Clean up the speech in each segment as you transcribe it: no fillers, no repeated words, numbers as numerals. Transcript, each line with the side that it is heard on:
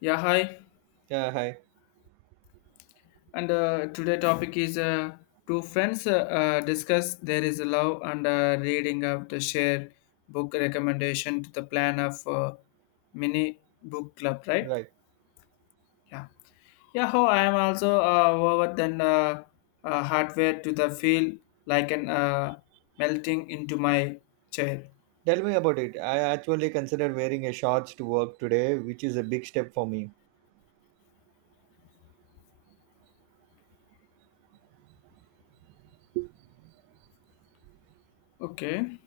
left: Yeah, hi.
right: Yeah, hi.
left: And today topic is two friends discuss there is a love and reading of the share book recommendation to the plan of mini book club, right?
right: Right.
left: Yeah. Yeah, how I am also over than hardware to the feel like an melting into my chair.
right: Tell me about it. I actually considered wearing a shorts to work today, which is a big step for me.
left: Okay.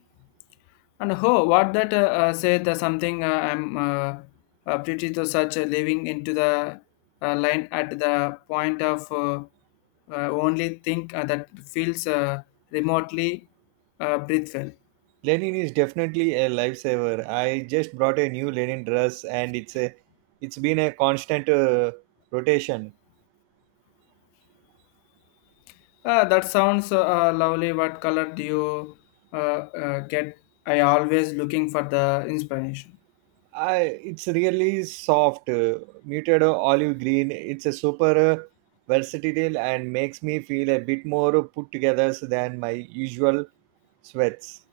left: And ho, what that said something I'm pretty to such leaving into the line at the point of only think that feels remotely breathful.
right: Lenin is definitely a lifesaver. I just brought a new Lenin dress, and it's been a constant rotation.
left: That sounds lovely. What color do you get? I always looking for the inspiration.
right: I it's really soft, muted olive green. It's a super versatile and makes me feel a bit more put together than my usual sweats.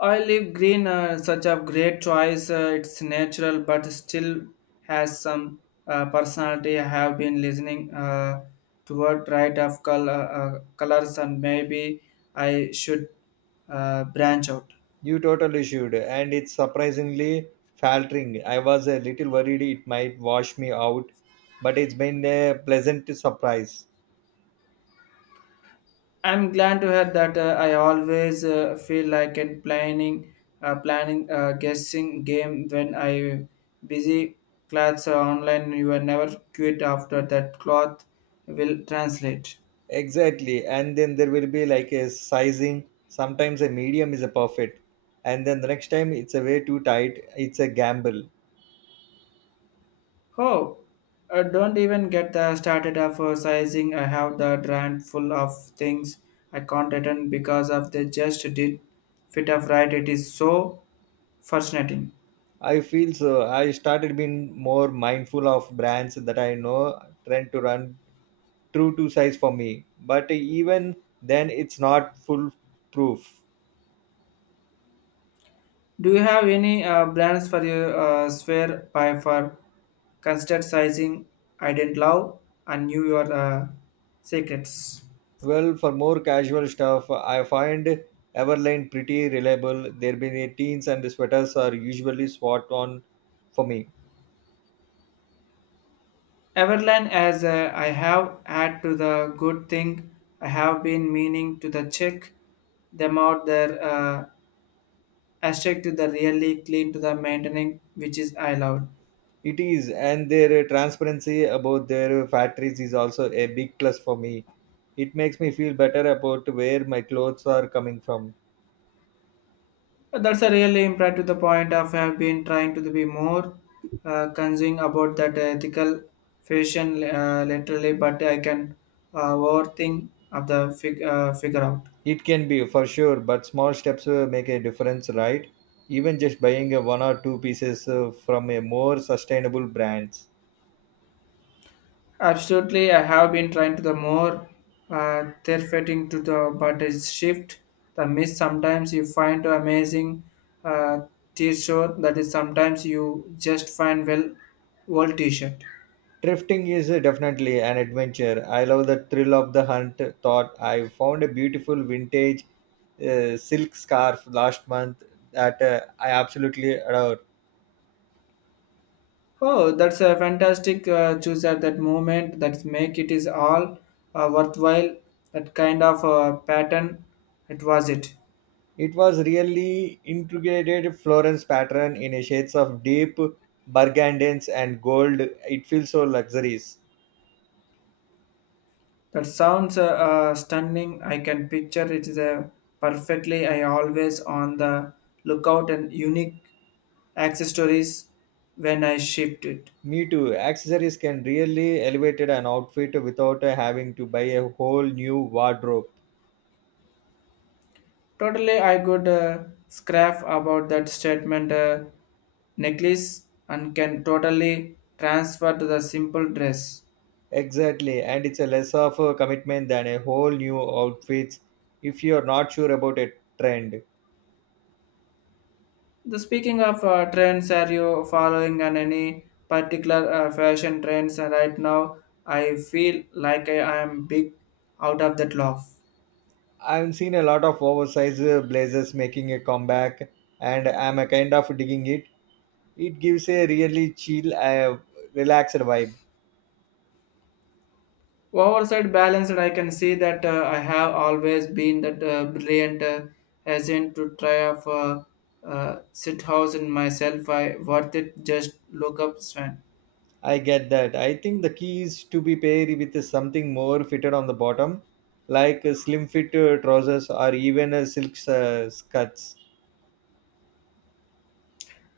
left: Olive green, such a great choice. It's natural, but still has some personality. I have been listening toward right of color colors, and maybe I should branch out.
right: You totally should, and it's surprisingly faltering. I was a little worried it might wash me out, but it's been a pleasant surprise.
left: I'm glad to hear that. I always feel like in planning, guessing game when I busy clothes online. You are never quit after that cloth will translate.
right: Exactly, and then there will be like a sizing. Sometimes a medium is a perfect, and then the next time it's a way too tight. It's a gamble.
left: Oh, don't even get the started of sizing. I have the drain full of things I can't return because of they just did fit of right. It is so frustrating.
right: I feel so. I started being more mindful of brands that I know, trying to run true to size for me. But even then, it's not foolproof.
left: Do you have any brands for your sphere by for considered sizing? I didn't love and knew your secrets.
right: Well, for more casual stuff, I find Everlane pretty reliable. Their mini teens and sweaters are usually spot on for me.
left: Everline, as I have had to the good thing, I have been meaning to the check them out there. Asterisk to the really clean to the maintaining, which is I allowed.
right: It is, and their transparency about their factories is also a big plus for me. It makes me feel better about where my clothes are coming from.
left: That's a really impact to the point of I have been trying to be more concerned about that ethical fashion literally, but I can overthink of the figure out.
right: It can be for sure, but small steps make a difference, right? Even just buying a one or two pieces from a more sustainable brands.
left: Absolutely, I have been trying to the more they fitting to the but it's shift the miss. Sometimes you find amazing uh, t-shirt that is sometimes you just find well old t-shirt.
right: Drifting is definitely an adventure. I love the thrill of the hunt. Thought I found a beautiful vintage silk scarf last month that I absolutely adore.
left: Oh, that's a fantastic choose at that moment. That's make it is all worthwhile. That kind of pattern, it was it.
right: It was really integrated Florence pattern in a shades of deep burgundies and gold. It feels so luxurious.
left: That sounds stunning. I can picture it is a perfectly. I always on the lookout and unique accessories when I shipped it.
right: Me too. Accessories can really elevate an outfit without having to buy a whole new wardrobe.
left: Totally, I could scrap about that statement necklace and can totally transfer to the simple dress.
right: Exactly, and it's a less of a commitment than a whole new outfits if you're not sure about a trend.
left: The speaking of trends, are you following on any particular fashion trends right now? I feel like I am big out of that love.
right: I've seen a lot of oversized blazers making a comeback, and I'm a kind of digging it. It gives a really chill, relaxed vibe.
left: Oversight balanced, I can see that I have always been that brilliant agent to try of sit house in myself. I worth it. Just look up Sven.
right: I get that. I think the key is to be paired with something more fitted on the bottom, like slim fit trousers or even silk skirts.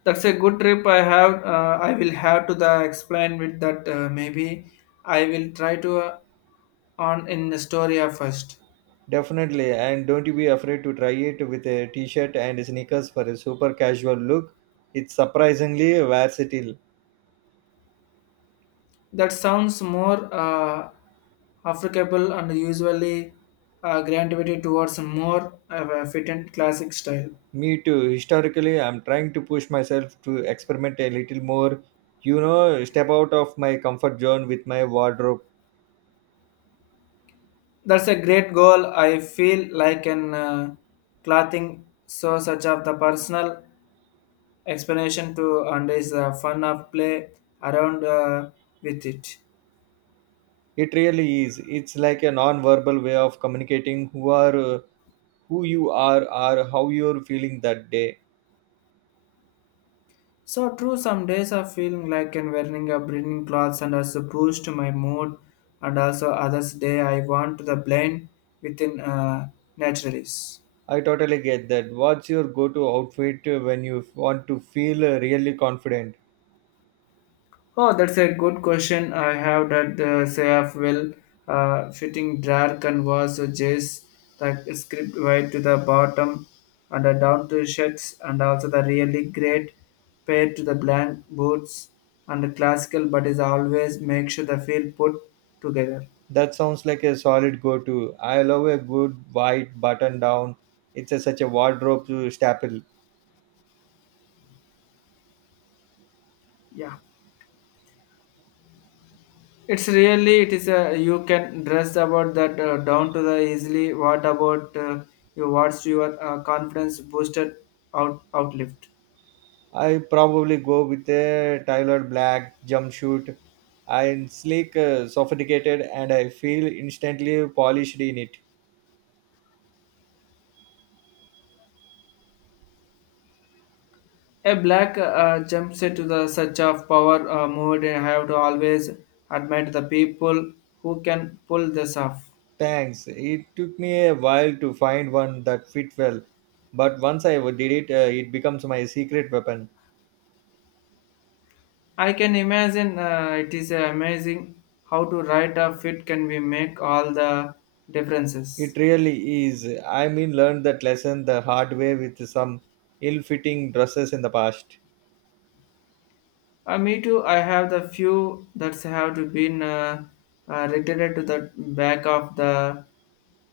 left: That's a good trip. I have. I will have to the explain with that. Maybe I will try to on in the story first.
right: Definitely, and don't you be afraid to try it with a t-shirt and sneakers for a super casual look. It's surprisingly versatile.
left: That sounds more applicable and usually gravity towards more of a fit and classic style.
right: Me too. Historically, I'm trying to push myself to experiment a little more, you know, step out of my comfort zone with my wardrobe.
left: That's a great goal. I feel like an clothing so such of the personal explanation to and is the fun of play around with it.
right: It really is. It's like a non-verbal way of communicating who you are or how you're feeling that day.
left: So true, some days are feeling like and wearing a bringing clothes and also boost my mood and also others day I want the blend within naturalist.
right: I totally get that. What's your go-to outfit when you want to feel really confident?
left: Oh, that's a good question. I have that the Sayaf will fitting dark and was jays like script right to the bottom and the down to shirts and also the really great pair to the blank boots and the classical but is always make sure the feel put together.
right: That sounds like a solid go to. I love a good white button down. It's such a wardrobe to staple.
left: Yeah. It's really it is a you can dress about that down to the easily. What about your what's your confidence boosted out outlift?
right: I probably go with a tailored black jumpsuit. I'm sleek, sophisticated, and I feel instantly polished in it.
left: A black jumpsuit to the such of power moved. I have to always admit the people who can pull this off.
right: Thanks. It took me a while to find one that fit well, but once I did it, it becomes my secret weapon.
left: I can imagine it is amazing how to write a fit can we make all the differences.
right: It really is. I mean, learned that lesson the hard way with some ill-fitting dresses in the past.
left: Me too. I have the few that have to been retired to the back of the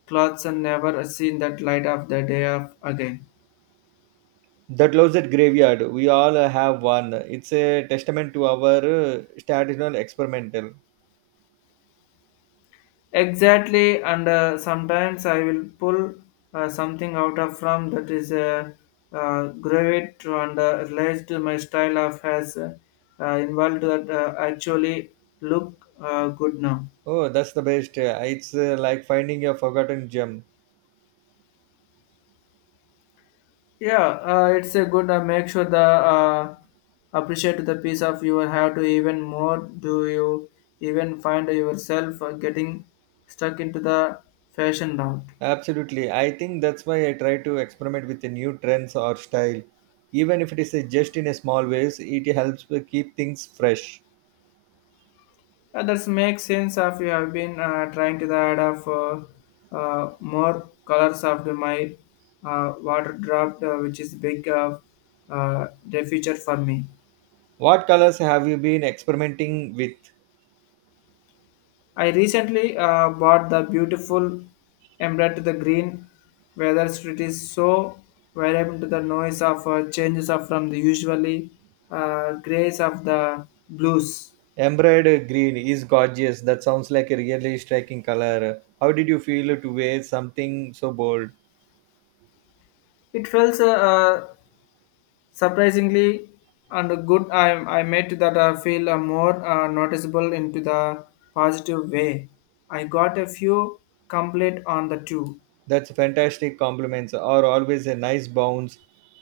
left: clothes and never seen that light of the day of again.
right: The Closet Graveyard, we all have one. It's a testament to our traditional experimental.
left: Exactly, and sometimes I will pull something out of from that is gravit and realize to my style of has involved that actually look good now.
right: Oh, that's the best. It's like finding a forgotten gem.
left: Yeah, it's a good make sure the appreciate the piece of you have to even more. Do you even find yourself getting stuck into the fashion route?
right: Absolutely. I think that's why I try to experiment with the new trends or style. Even if it is just in a small ways, it helps to keep things fresh.
left: That makes sense of you have been trying to add of more colors of the- my water drop, which is big uh, the future for me.
right: What colors have you been experimenting with?
left: I recently bought the beautiful emerald to the green, whether it is so variable to the noise of changes of from the usually grays of the blues.
right: Emerald green is gorgeous. That sounds like a really striking color. How did you feel to wear something so bold?
left: It feels surprisingly and good I made that I feel more noticeable into the positive way I got a few complete on the two.
right: That's fantastic compliments are always a nice bounce.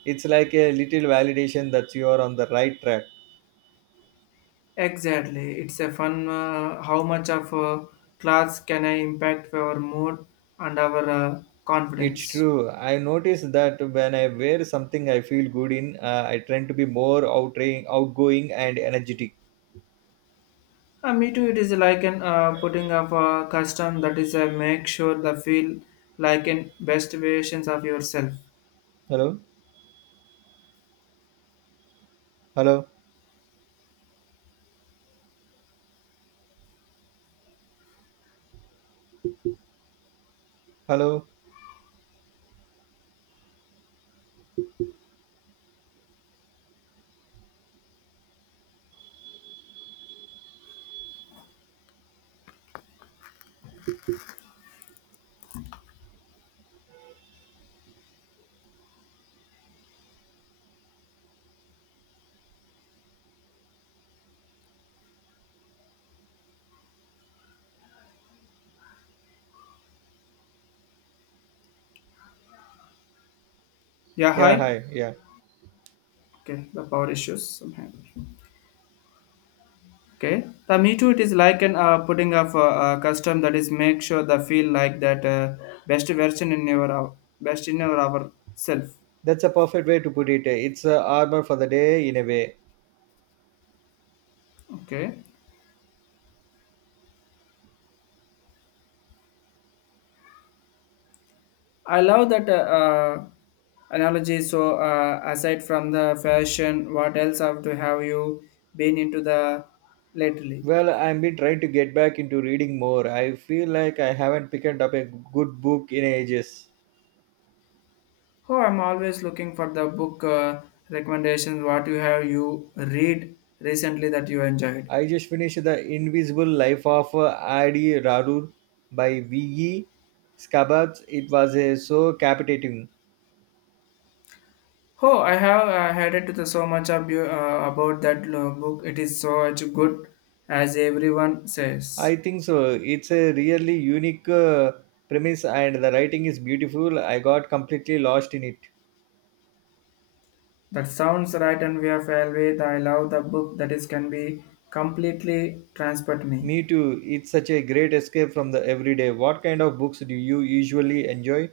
right: It's like a little validation that you are on the right track.
left: Exactly, it's a fun how much of a class can I impact our mood and our
right: It's
left: confidence.
right: true. I notice that when I wear something I feel good in, I tend to be more outgoing and energetic.
left: Me too, it is like an putting up a custom that is make sure the feel like in best versions of yourself.
right: Hello? Hello? Hello?
left: Yeah,
right: Yeah,
left: hi.
right: hi. Yeah.
left: Okay, the power issues somehow. Okay. The me too, it is like an putting of a, custom that is make sure the feel like that best version in your best in your ourself.
right: That's a perfect way to put it. It's a armor for the day in a way.
left: Okay. I love that uh, analogy. So aside from the fashion, what else have to have you been into the lately?
right: Well, I've been trying to get back into reading more. I feel like I haven't picked up a good book in ages.
left: Oh, I'm always looking for the book recommendations. What you have you read recently that you enjoyed?
right: I just finished The Invisible Life of Adi Rarur by V.E. Scabbard. It was so captivating.
left: Oh, I have heard it to so much of you, about that book. It is so much good, as everyone says.
right: I think so. It's a really unique premise and the writing is beautiful. I got completely lost in it.
left: That sounds right, and we are fair with. I love the book that is can be completely transport me.
right: Me too. It's such a great escape from the everyday. What kind of books do you usually enjoy?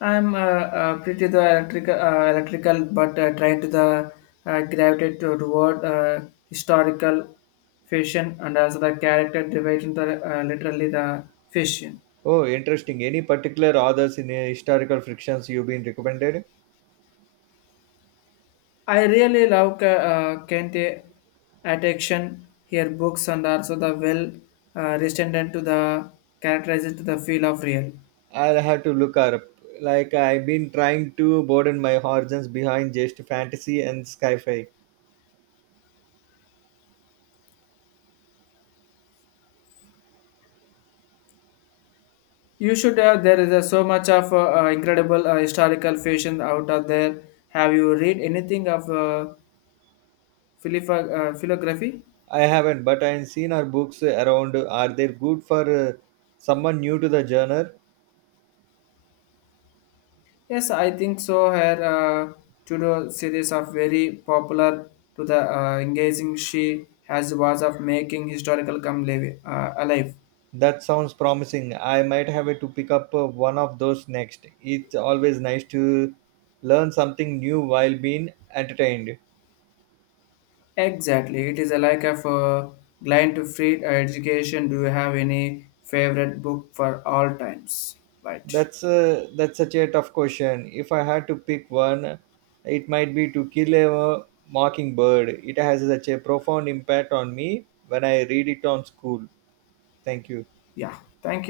left: I'm pretty the electrical, but trying to the gravitate toward historical fiction and also the character development, literally the fiction.
right: Oh, interesting. Any particular authors in historical frictions you've been recommended?
left: I really love Kente attention here books and also the well resistant to the characterized to the feel of real.
right: I'll have to look her up. Like I've been trying to broaden my horizons behind just fantasy and sci-fi.
left: You should there is so much of incredible historical fashion out of there. Have you read anything of philography?
right: I haven't, but I've seen her books around. Are they good for uh, someone new to the genre?
left: Yes, I think so. Her Tudor series of very popular to the engaging she has was of making historical come alive.
right: That sounds promising. I might have to pick up one of those next. It's always nice to learn something new while being entertained.
left: Exactly. It is a like of a client to free education. Do you have any favorite book for all times? Right.
right: That's such a tough question. If I had to pick one, it might be to kill a mockingbird. It has such a profound impact on me when I read it on school. Thank you.
left: Yeah. Thank